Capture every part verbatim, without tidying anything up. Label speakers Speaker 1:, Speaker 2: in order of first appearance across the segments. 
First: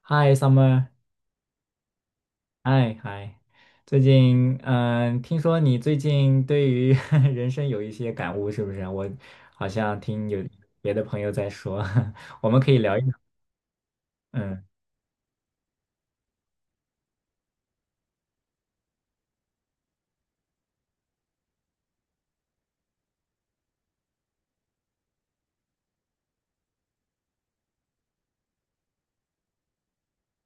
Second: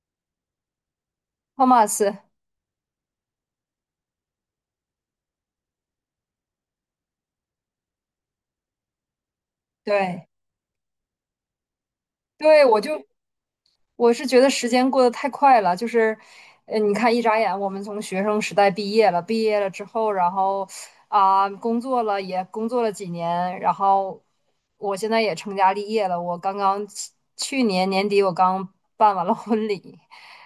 Speaker 1: 嗨，Summer，
Speaker 2: 托马斯，
Speaker 1: 嗨嗨，最近嗯，听说你最近对于 人生有一些感悟，是不是？我好像
Speaker 2: 对
Speaker 1: 听有别的朋友在说，我们
Speaker 2: 对，
Speaker 1: 可
Speaker 2: 我
Speaker 1: 以聊一
Speaker 2: 就
Speaker 1: 聊。
Speaker 2: 我是觉得
Speaker 1: 嗯。
Speaker 2: 时间过得太快了，就是，呃，你看一眨眼，我们从学生时代毕业了，毕业了之后，然后啊、工作了，也工作了几年，然后我现在也成家立业了，我刚刚去去年年底我刚办完了婚礼。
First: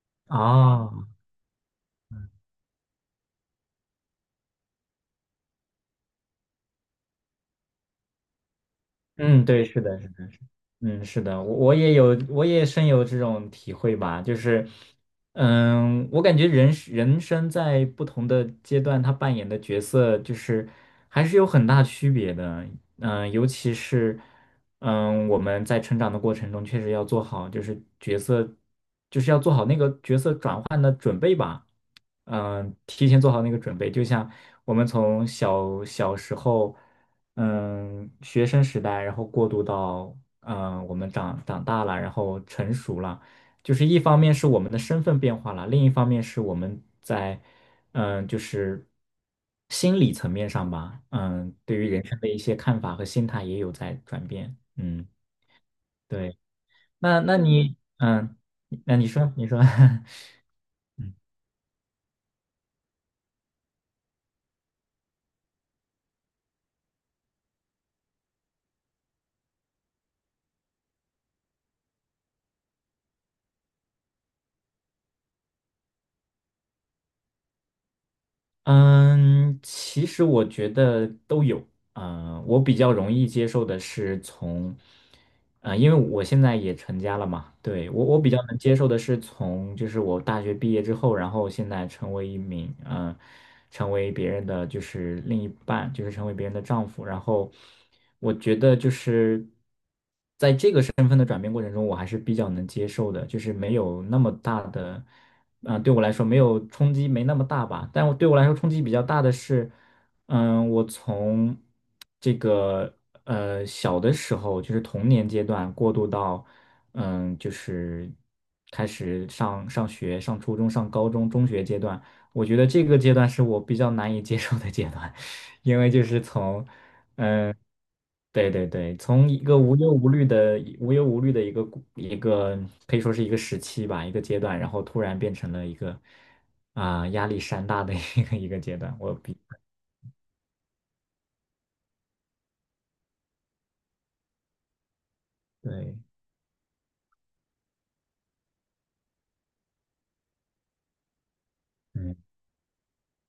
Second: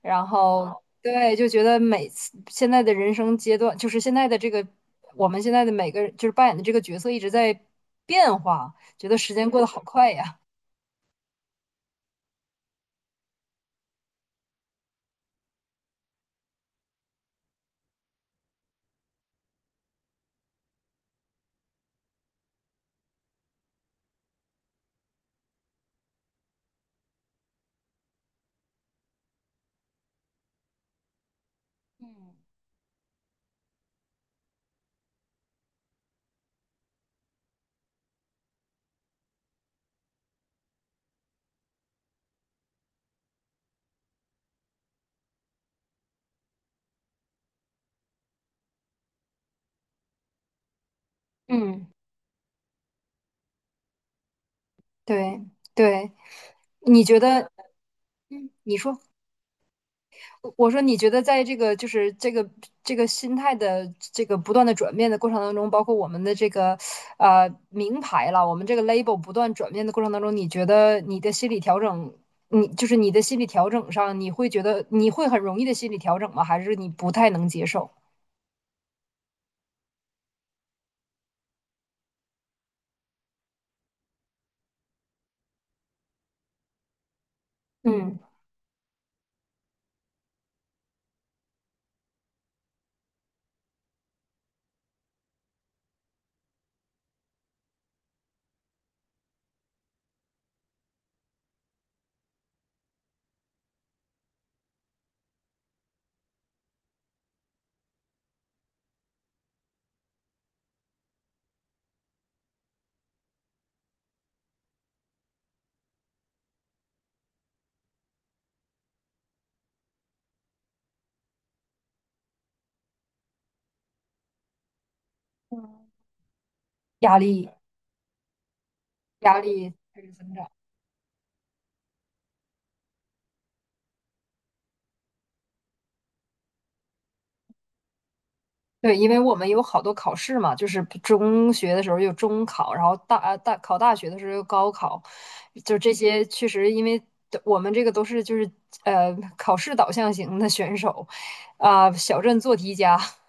Speaker 2: 然后
Speaker 1: 哦。
Speaker 2: 对，就觉得每次现在的人生阶段，就是现在的这个我们现在的每个就是扮演的这个角色一直在变化，觉得时
Speaker 1: 嗯，
Speaker 2: 间过
Speaker 1: 对，
Speaker 2: 得
Speaker 1: 是
Speaker 2: 好
Speaker 1: 的。
Speaker 2: 快呀。
Speaker 1: 嗯，是的，我我也有，我也深有这种体会吧。就是，嗯，我感觉人是人生在不同的阶段，他扮演的角色就是还是有很大区别的。嗯，尤其是，嗯，我们在成长的过程中，确实要做好，就是角色，就是要做好那个角色。嗯、呃提前做好那个准备，就像我们从小小时候，嗯，学生时代，然后过渡到，嗯，我们长长大了，然后成熟了，就是一方面是我们的身份变化了，另一方面是我们在，嗯，就是心理层面上吧，嗯，对
Speaker 2: 嗯，
Speaker 1: 于人生的一些看法和心态也有在转变。嗯，
Speaker 2: 对对，
Speaker 1: 对。
Speaker 2: 你觉
Speaker 1: 那那
Speaker 2: 得，
Speaker 1: 你，嗯，
Speaker 2: 嗯，你
Speaker 1: 那
Speaker 2: 说，
Speaker 1: 你说，你说，
Speaker 2: 我说你觉得，在这个就是这个这个心态的这个不断的转变的过程当中，包括我们的这个呃名牌了，我们这个 label 不断转变的过程当中，你觉得你的心理调整，你就是你的心理调整上，你会觉得你会很容易的心理调整吗？还是你不太能接受？
Speaker 1: 嗯，其实我觉得都有。嗯、我比较容易接受的是从，嗯，因为我现在也成家了嘛。对，我
Speaker 2: 嗯，
Speaker 1: 我比较能接受的是从，就是我大学毕业之后，然后现在成为一名，嗯、成为别人的就是另一半，就是成为别人的丈夫，然后我觉得就是。身份的转变过程中，我还是比较能接受的，就是没有那么大的，啊、对我来说没有冲击没那么大吧。但我对我来说冲击比较大的是，嗯，我从这个呃小的时候，就是童年阶段过渡到，嗯，就是开始上上学、上初中、上高中、中学阶段，我觉得这个阶段是我比较难以接受的阶段。因
Speaker 2: 嗯，
Speaker 1: 为就是从
Speaker 2: 压力
Speaker 1: 嗯，对对对，从一
Speaker 2: 压
Speaker 1: 个
Speaker 2: 力
Speaker 1: 无忧
Speaker 2: 开
Speaker 1: 无
Speaker 2: 始
Speaker 1: 虑
Speaker 2: 增长。
Speaker 1: 的、无忧无虑的一个故一个可以说是一个时期吧，一个阶段，然后突然变成了一个啊、压力山大的 一个一个阶
Speaker 2: 对，
Speaker 1: 段。
Speaker 2: 因
Speaker 1: 我
Speaker 2: 为我
Speaker 1: 比
Speaker 2: 们有好多考试嘛，就是中学的时候有中考，然后大呃大考大学的时候有高考，就这
Speaker 1: 对。
Speaker 2: 些确实，因为我们这个都是就是呃考试导向型的选手，啊、
Speaker 1: 嗯。
Speaker 2: 小镇做题家，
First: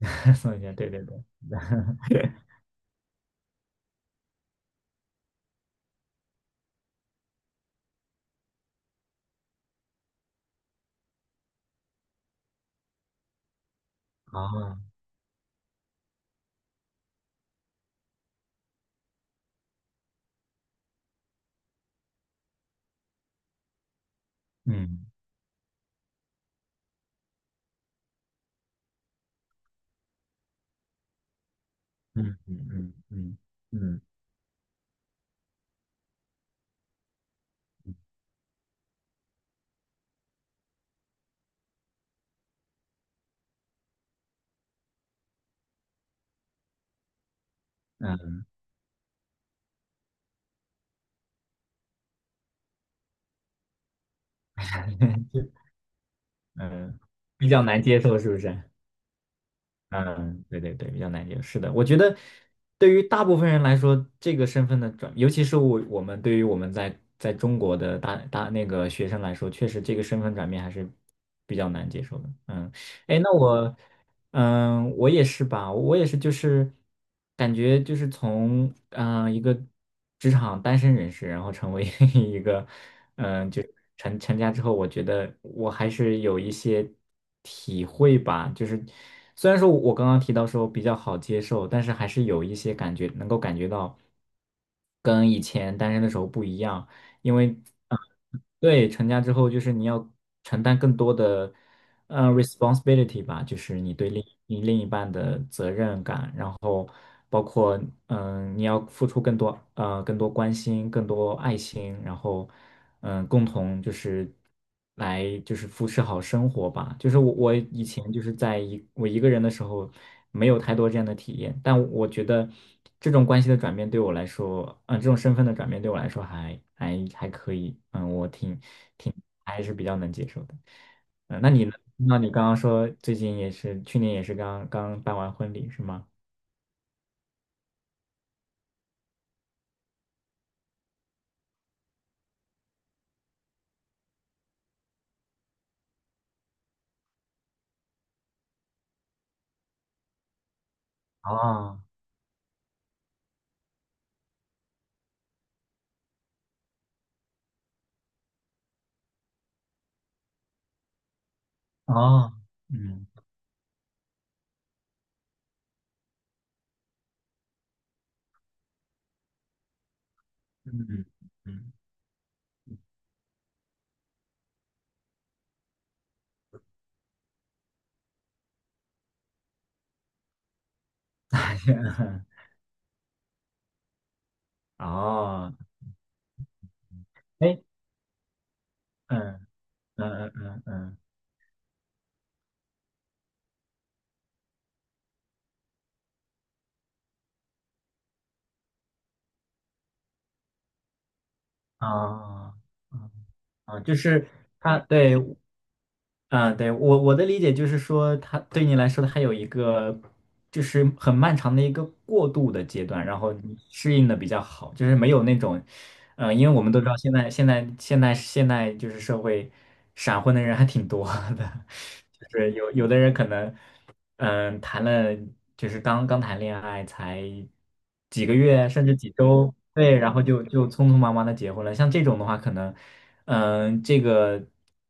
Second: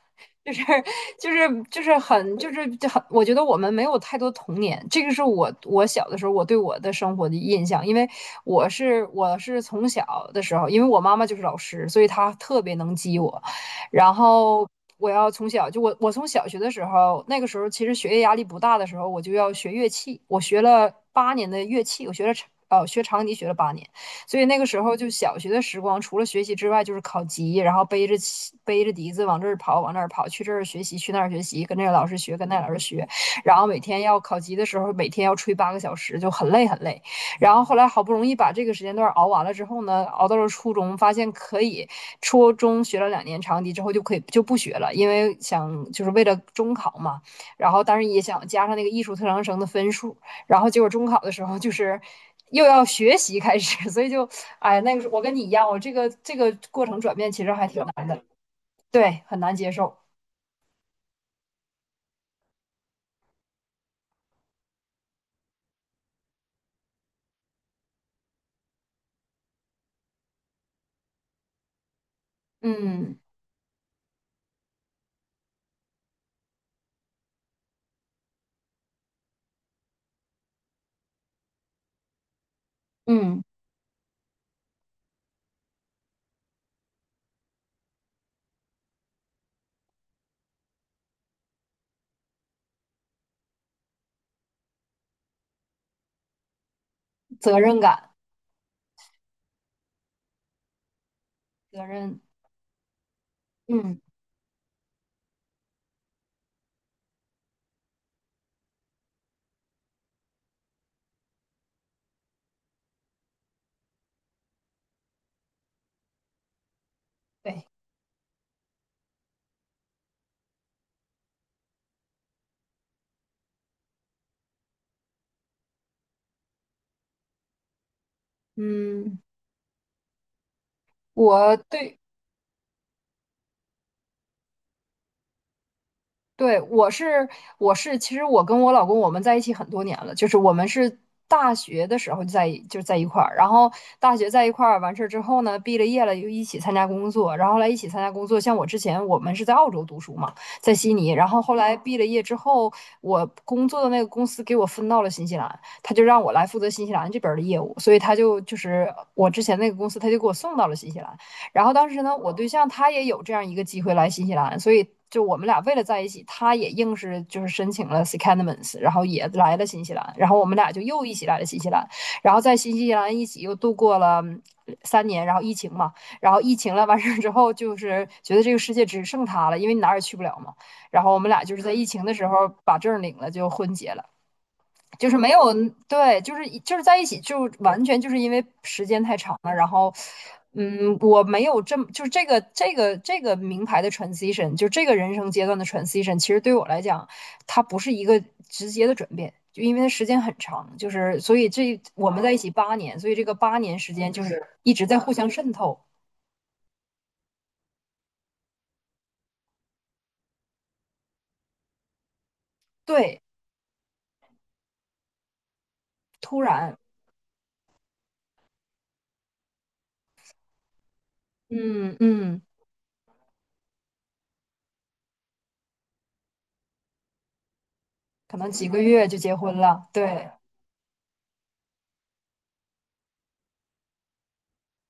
Speaker 2: 就
Speaker 1: 宋
Speaker 2: 是
Speaker 1: 一下，对对对。
Speaker 2: 就是就是很就是就很，我觉得我们没有太多童年，这个是我我小的时候我对我的生活的印象，因为我是我是从小的时候，因为我妈妈就是老师，所以她特别能激我，然后
Speaker 1: 啊。
Speaker 2: 我要从小就我我从小学的时候，那个时候其实学业压力不大的时候，我就要学乐器，我学了八年的乐器，我学了长呃学长笛学了八年，所以那个时候
Speaker 1: 嗯
Speaker 2: 就小学的时光，除了学习之外，就是考级，然后背着背着笛子往这儿跑，往那儿跑，去这儿学习，去那儿学习，跟这个老师学，
Speaker 1: 嗯
Speaker 2: 跟那个
Speaker 1: 嗯
Speaker 2: 老师
Speaker 1: 嗯
Speaker 2: 学，
Speaker 1: 嗯
Speaker 2: 然后每天
Speaker 1: 嗯
Speaker 2: 要考级的时候，每天要吹八个小时，就很累很累。然后后来好不容易把这个时间段熬完了之后呢，熬到了初中，发现可以，初中学了两年长笛之后就可以就不学了，因为想就是为了中考嘛，然后当然也
Speaker 1: 嗯。
Speaker 2: 想加上那个艺术特长生的分数，然后结果中考的时候就是又要学习开始，所以就哎，那个时候我跟你 一样，我这个这个过
Speaker 1: 嗯，
Speaker 2: 程转变其
Speaker 1: 比
Speaker 2: 实
Speaker 1: 较
Speaker 2: 还
Speaker 1: 难
Speaker 2: 挺
Speaker 1: 接
Speaker 2: 难
Speaker 1: 受
Speaker 2: 的，
Speaker 1: 是不是？
Speaker 2: 对，很难接受。
Speaker 1: 嗯，对对对，比较难接受。是的，我觉得对于大部分人来说，这个身份的转，尤其是我我们对于我们在在中国的大大那个学生来说，确实这个身份转变还是比较难接受的。嗯。
Speaker 2: 嗯
Speaker 1: 哎，那我，嗯，我也是吧，我也是，就是感觉就是从嗯、呃一个职场单身人士，然后成为 一个嗯、
Speaker 2: 嗯，
Speaker 1: 呃就成成家之后，我觉得我还是有一些体会吧。就是虽然说我刚刚提到说比较好接受，但是还是有一些感觉能够感觉到跟以前单身的时候不一样，因为。
Speaker 2: 责任
Speaker 1: 呃
Speaker 2: 感，
Speaker 1: 对，成家之后就是你要承担更多的，
Speaker 2: 责任，
Speaker 1: 呃，responsibility 吧，就是你
Speaker 2: 嗯，
Speaker 1: 对另你另一半。然后包括嗯，呃你要付出更多呃更多关心、更多爱心，然后嗯，呃共同就是来就是扶持好生活吧。就是我我
Speaker 2: 对，
Speaker 1: 以前就是在一我一个人的时候，没有太多这样的体验，但我觉得这种关系的转变对我来说，嗯、这种身份的转变对我来说还还还可以。嗯，我挺挺
Speaker 2: 嗯，
Speaker 1: 还是比较能接受的。嗯，那
Speaker 2: 我
Speaker 1: 你呢？
Speaker 2: 对
Speaker 1: 那你刚刚说最近也是，去年也是刚刚办完婚礼是吗？
Speaker 2: 对，我是我是，其实我跟我老公我们在一起很多年了，就是我们是大学的时候就在一就在一块儿，然后大学在一块儿完事儿之后呢，毕了业了又一起参加工作，然后后来一起参加工作，像我之前我们是在澳洲读书嘛，在悉尼，然后后来
Speaker 1: 哦
Speaker 2: 毕了业之后，我工作的那个公司给我分到了新西兰，他就让我来负责新西兰这边儿的业务，所以他就就是我之前那个公司他就给我送到了新西兰。然后当时呢，我
Speaker 1: 哦。
Speaker 2: 对象他也
Speaker 1: 嗯
Speaker 2: 有这样一个机会来新西兰，所以就我们俩为了在一起，他也硬是就是申请了 secondments,然后也来了新西兰，然后我们俩就又
Speaker 1: 嗯
Speaker 2: 一起来了新西
Speaker 1: 嗯。
Speaker 2: 兰，然后在新西兰一起又度过了三年，然后疫情嘛，然后疫情了完事儿之后，就是觉得这个世界只剩他了，因为你哪儿也去不了嘛，然后我们俩就是在疫情的时 候把证领了，就婚结了。就是没有，
Speaker 1: 哦。
Speaker 2: 对，就是就是在一起，就
Speaker 1: 哎，
Speaker 2: 完全就是因为时间太长
Speaker 1: 嗯
Speaker 2: 了，然后，
Speaker 1: 嗯嗯嗯
Speaker 2: 嗯，
Speaker 1: 嗯。
Speaker 2: 我没有这么就是这个这个这个名牌的 transition,就这个人生阶段的 transition,其实对我来讲，它不是一个直接的转变，就因为它时间很长，就是所以这
Speaker 1: 哦。
Speaker 2: 我们在一起
Speaker 1: 啊，
Speaker 2: 八年，所
Speaker 1: 哦。
Speaker 2: 以这个八年
Speaker 1: 哦
Speaker 2: 时
Speaker 1: 就
Speaker 2: 间就
Speaker 1: 是
Speaker 2: 是一
Speaker 1: 他
Speaker 2: 直在互
Speaker 1: 对。
Speaker 2: 相渗透，
Speaker 1: 啊，对我我的理解就是说，他对你来说，他有一个就是很漫长的一个过渡的阶段，然
Speaker 2: 对，
Speaker 1: 后你适应的比较好，就是没有那种嗯、呃
Speaker 2: 突
Speaker 1: 因为我们
Speaker 2: 然，
Speaker 1: 都知道现在现在现在现在就是社会闪婚的人还挺多的，
Speaker 2: 嗯
Speaker 1: 就
Speaker 2: 嗯，
Speaker 1: 是有有的人可能嗯、谈了就是刚刚谈恋爱才几个
Speaker 2: 可能几
Speaker 1: 月
Speaker 2: 个
Speaker 1: 甚至
Speaker 2: 月
Speaker 1: 几
Speaker 2: 就结
Speaker 1: 周，
Speaker 2: 婚了，
Speaker 1: 对，然后
Speaker 2: 对，
Speaker 1: 就就匆匆忙忙的结婚了。像这种的话，可能嗯、这个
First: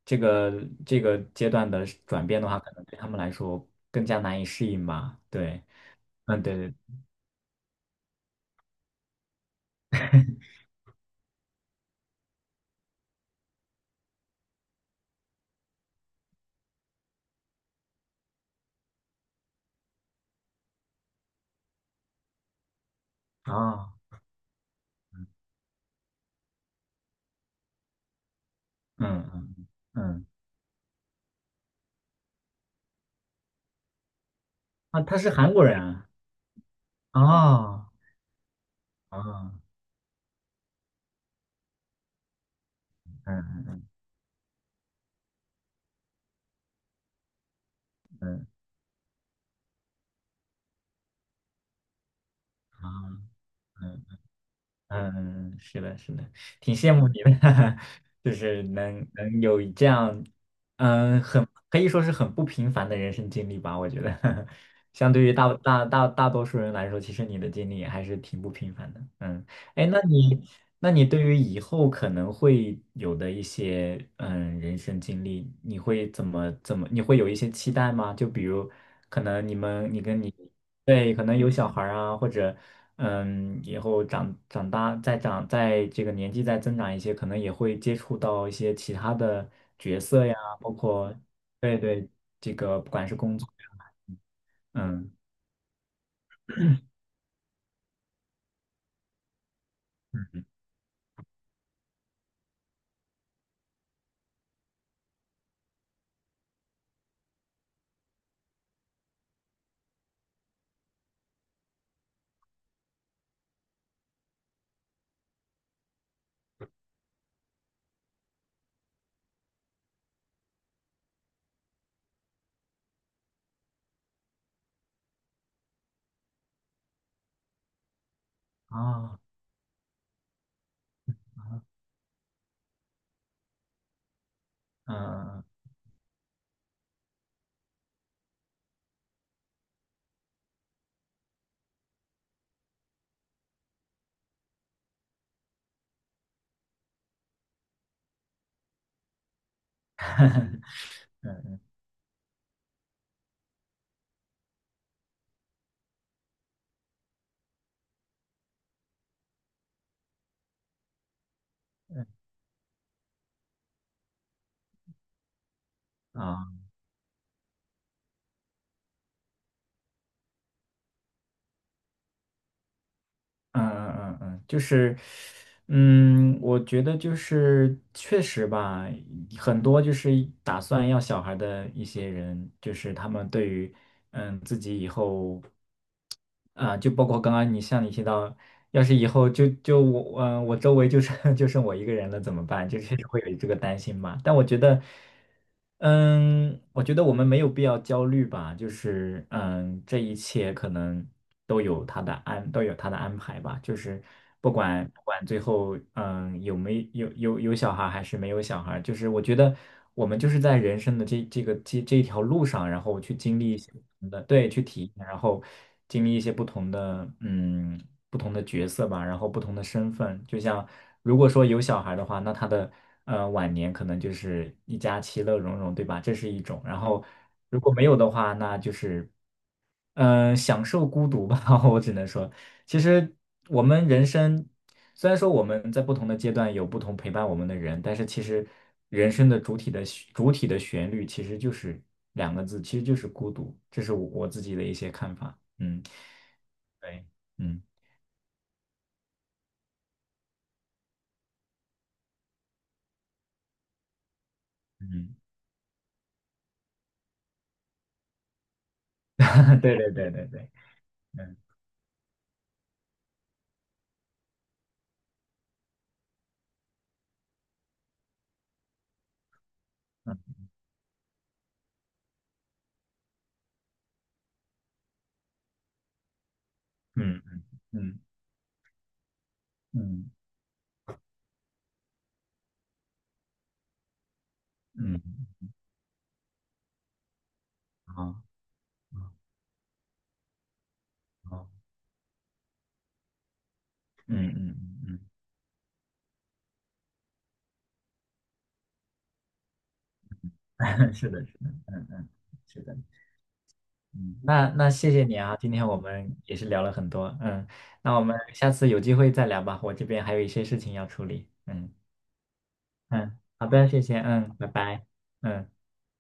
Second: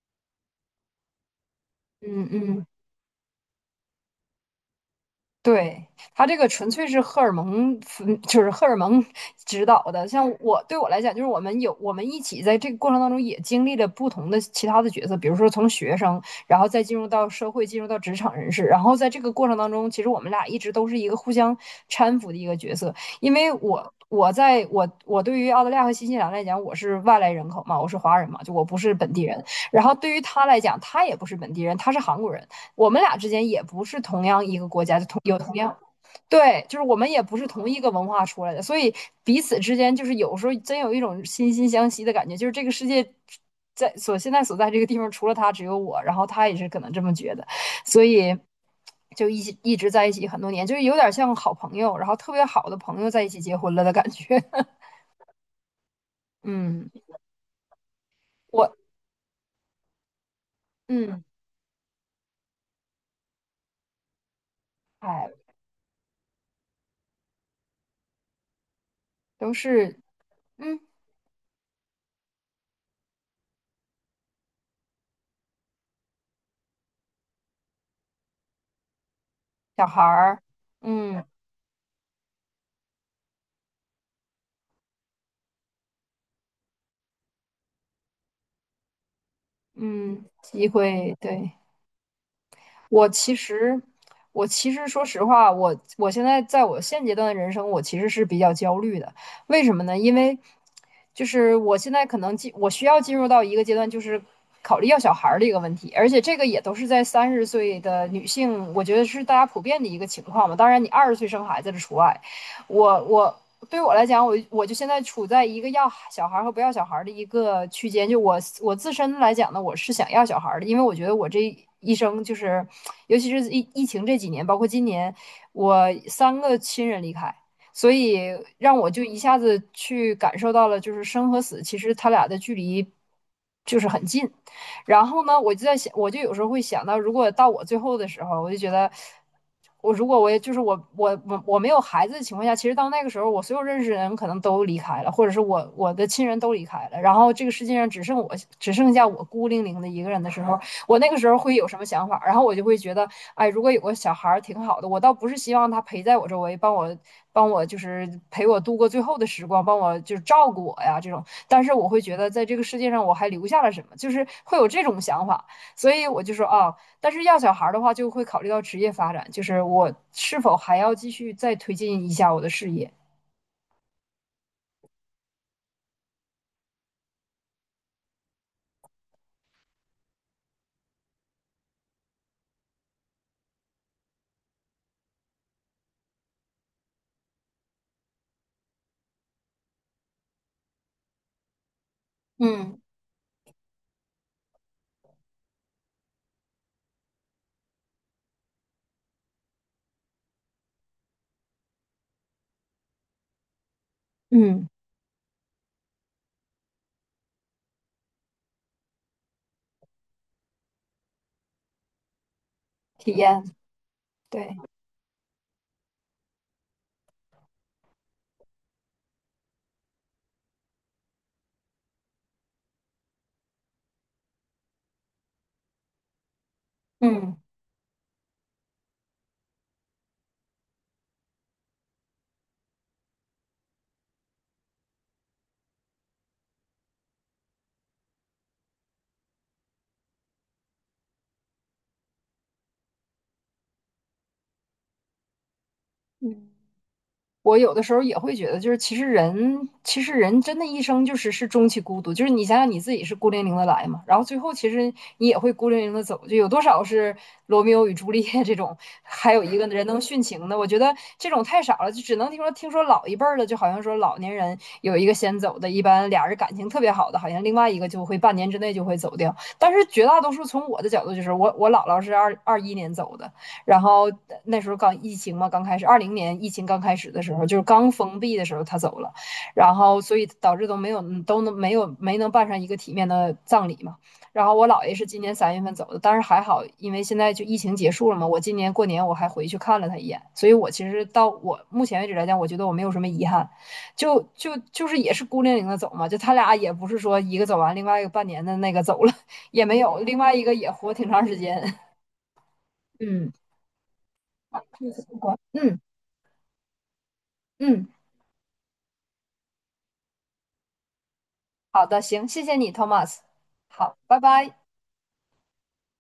Speaker 1: 这个这个阶段的转
Speaker 2: 嗯
Speaker 1: 变的话，
Speaker 2: 嗯。
Speaker 1: 可能对他们来说更加难以适应吧。对。
Speaker 2: 对，他这
Speaker 1: 嗯，
Speaker 2: 个
Speaker 1: 对
Speaker 2: 纯
Speaker 1: 对。
Speaker 2: 粹是荷尔蒙，嗯就是荷尔蒙 指导的。像我对我来讲，就是我们有我们一起在这个过程当中也经历了不同的其他的角色，比如说从学生，然后再进入到社会，进入到职场人士，然后在这个过程当中，其实我们俩一直都是一个互相搀扶的一个角色。因为
Speaker 1: 啊、
Speaker 2: 我我在我我对于澳大利亚和新西兰来讲，我是外来人口嘛，我是华人嘛，就我不是本地
Speaker 1: 嗯
Speaker 2: 人。
Speaker 1: 嗯
Speaker 2: 然后对于
Speaker 1: 嗯。
Speaker 2: 他来讲，他也不是本地人，他是韩国人。我们俩之间也不是同样一个国家，
Speaker 1: 啊，
Speaker 2: 就
Speaker 1: 他
Speaker 2: 同
Speaker 1: 是
Speaker 2: 有
Speaker 1: 韩
Speaker 2: 同
Speaker 1: 国
Speaker 2: 样
Speaker 1: 人啊。
Speaker 2: 对，就是我们也不是同一
Speaker 1: 哦。
Speaker 2: 个文化出来的，所以彼
Speaker 1: 啊，
Speaker 2: 此之间就是有时候真有一种惺惺相惜的感觉，就是这个世界
Speaker 1: 嗯
Speaker 2: 在所现在所在这个地方，除了他只有我，然后他也是可能这么觉得，所以
Speaker 1: 嗯。
Speaker 2: 就一起一直在一起很多年，就是有点像好朋友，然后特别好的朋友
Speaker 1: 啊。
Speaker 2: 在一起结婚了的感觉。
Speaker 1: 嗯，是的，是的，挺
Speaker 2: 嗯，
Speaker 1: 羡慕你的，就是
Speaker 2: 我
Speaker 1: 能能有这样，
Speaker 2: 嗯，
Speaker 1: 嗯，很可以说是很不平凡的人生经历吧，我觉得，相对
Speaker 2: 哎，
Speaker 1: 于大大大大多数人来说，其实你的经历还是挺不平凡的。嗯。
Speaker 2: 都
Speaker 1: 哎，
Speaker 2: 是
Speaker 1: 那你
Speaker 2: 嗯
Speaker 1: 那你对于以后可能会有的一些嗯人生经历，你会怎么怎么，你会有一些期待吗？就比如可能你
Speaker 2: 小
Speaker 1: 们你
Speaker 2: 孩
Speaker 1: 跟你。
Speaker 2: 儿，
Speaker 1: 对，可
Speaker 2: 嗯
Speaker 1: 能有小孩儿啊，或者嗯，以后长长大再长，在这个年纪再增长一些，可能也会接触到一些其他的角
Speaker 2: 嗯，
Speaker 1: 色呀，
Speaker 2: 机
Speaker 1: 包括
Speaker 2: 会对。
Speaker 1: 对对，这个不管
Speaker 2: 我
Speaker 1: 是
Speaker 2: 其
Speaker 1: 工作
Speaker 2: 实，
Speaker 1: 呀。
Speaker 2: 我其实说
Speaker 1: 嗯。
Speaker 2: 实话，我我现在在我现阶段的人生，我其实是比较焦虑的。为什么呢？因为就是我现在可能进，我需要进入到一个阶段，就是考虑要小孩儿的一个问题，而且这个也都是在三十岁的女性，我觉得是大家普遍的一个情况嘛。当然，你二十岁生孩子的除外。我我对我来讲，我我就现在处在一个要小孩和不要小孩的一个区间。就我我自身来讲呢，我是想要小孩的，因为我觉得我这一生就是，尤其是疫疫情这几年，包括今年，我三个亲人离开，所以让我就一
Speaker 1: 啊。
Speaker 2: 下子去感受到了，就是生和死，其实他俩的距离就是很近。
Speaker 1: 嗯。
Speaker 2: 然后呢，
Speaker 1: 啊。
Speaker 2: 我就在想，我就有时候会想到，如果到我最后的时候，我就觉得，我如果我也就是我我我我没有孩子的情况下，其实到那个时候，我所有认识的人可能都离开了，或者是我我的亲人都离开了，然后这个世界上只剩我只剩下我孤零零的一个人的时候，我那个时候会有什么想法？然后我就会觉得，哎，如果有个小孩儿挺好的，我倒不是希望他陪在我周围，帮我帮我就是陪我度过最后的时光，帮我就是照顾我呀这种。但是我会觉得在这个世界上我还留下了什么，就是会有这种想法，所以我就说
Speaker 1: 啊
Speaker 2: 啊，但是要小孩的话就会考虑到职业发展，就是我是否还要继续再推进一下我的事业，
Speaker 1: 嗯嗯嗯。嗯，就是，嗯，我觉得就是确实吧，很多就是打算要小孩的一些人，就是他们对于，嗯，自己以后，啊、就包括刚刚你像你提到，要是以后就就我，嗯、我周围就剩 就剩我一个人了怎么办？就
Speaker 2: 嗯，
Speaker 1: 是会有这个担心吧。但我觉得。嗯，我觉得我们没有必要焦虑吧，就是嗯，这一切可能都有他的安，都有他的安排吧。就是不
Speaker 2: 嗯，
Speaker 1: 管不管最后嗯有没有有有小孩还是没有小孩，就是我觉得我们就是在人生的这这个这这一条路上，然后
Speaker 2: 体
Speaker 1: 去经
Speaker 2: 验，
Speaker 1: 历一些不同的，对，
Speaker 2: 对，
Speaker 1: 去体验，然后经历一些不同的嗯不同的角色吧，然后不同的身份。就像如果说有小孩的话，那他的呃晚年可能就是一家其乐融融，对吧？这是一种。然后
Speaker 2: 嗯。
Speaker 1: 如果没有的话，那就是嗯、呃享受孤独吧，我只能说。其实我们人生，虽然说我们在不同的阶段有不同陪伴我们的人，但是其实人生的主体的旋主体的旋律其实就是两个字，其实就是孤独。这是我我自己的一些看法。嗯，
Speaker 2: 嗯。
Speaker 1: 对。
Speaker 2: 我
Speaker 1: 嗯
Speaker 2: 有的时候也会觉得，就是其实人，其实人真的一生就是是终其孤独，就是你想想你自己是孤零零的来嘛，然后最后其实
Speaker 1: 嗯。
Speaker 2: 你也会孤零零的走，就有多少是罗密欧与朱丽叶这种，还有一 个
Speaker 1: 对
Speaker 2: 人
Speaker 1: 对
Speaker 2: 能
Speaker 1: 对
Speaker 2: 殉
Speaker 1: 对
Speaker 2: 情
Speaker 1: 对。
Speaker 2: 的，我觉得这
Speaker 1: 嗯
Speaker 2: 种太少了，就只能听说听说老一辈儿的，就好像说老年人有一个先走的，一般俩人感情特别好的，好像另外一个就会半年之内就会走掉，但是绝大多
Speaker 1: 嗯
Speaker 2: 数从我的角度就是我我姥姥是二二一年走的，然后那时候刚疫情嘛，刚开始，二零年疫情刚开始
Speaker 1: 嗯
Speaker 2: 的时候，就是刚
Speaker 1: 嗯
Speaker 2: 封闭的时候，他走了，然后
Speaker 1: 嗯
Speaker 2: 所以导致都没有都能没有没能办上一个体面的葬礼嘛。然后我姥爷
Speaker 1: 嗯。嗯
Speaker 2: 是今
Speaker 1: 嗯。
Speaker 2: 年三月份走的，但是还好，因为现在就疫情结
Speaker 1: 好，
Speaker 2: 束了
Speaker 1: 好，
Speaker 2: 嘛，我今年过年我还回去看了他一眼，所以我其实到
Speaker 1: 好。
Speaker 2: 我目前为止来讲，我觉得我没有什么遗憾，就
Speaker 1: 嗯
Speaker 2: 就
Speaker 1: 嗯
Speaker 2: 就是
Speaker 1: 嗯
Speaker 2: 也是孤零零的走嘛，就他俩也不是说一个走完，另外一个半年的那个走了 也没有，另外一个
Speaker 1: 嗯。
Speaker 2: 也活 挺
Speaker 1: 是的，
Speaker 2: 长
Speaker 1: 是
Speaker 2: 时
Speaker 1: 的。
Speaker 2: 间，
Speaker 1: 嗯嗯。是的。
Speaker 2: 嗯。
Speaker 1: 嗯，那那谢谢你啊，今天我
Speaker 2: 嗯
Speaker 1: 们也是聊了很多，嗯，
Speaker 2: 嗯，
Speaker 1: 那我们下次有机会再聊吧，我这边还有一些事情要处理。嗯
Speaker 2: 好的，行，谢谢你，Thomas。
Speaker 1: 嗯。好的，谢
Speaker 2: 好，
Speaker 1: 谢，
Speaker 2: 拜
Speaker 1: 嗯，拜
Speaker 2: 拜。
Speaker 1: 拜。嗯。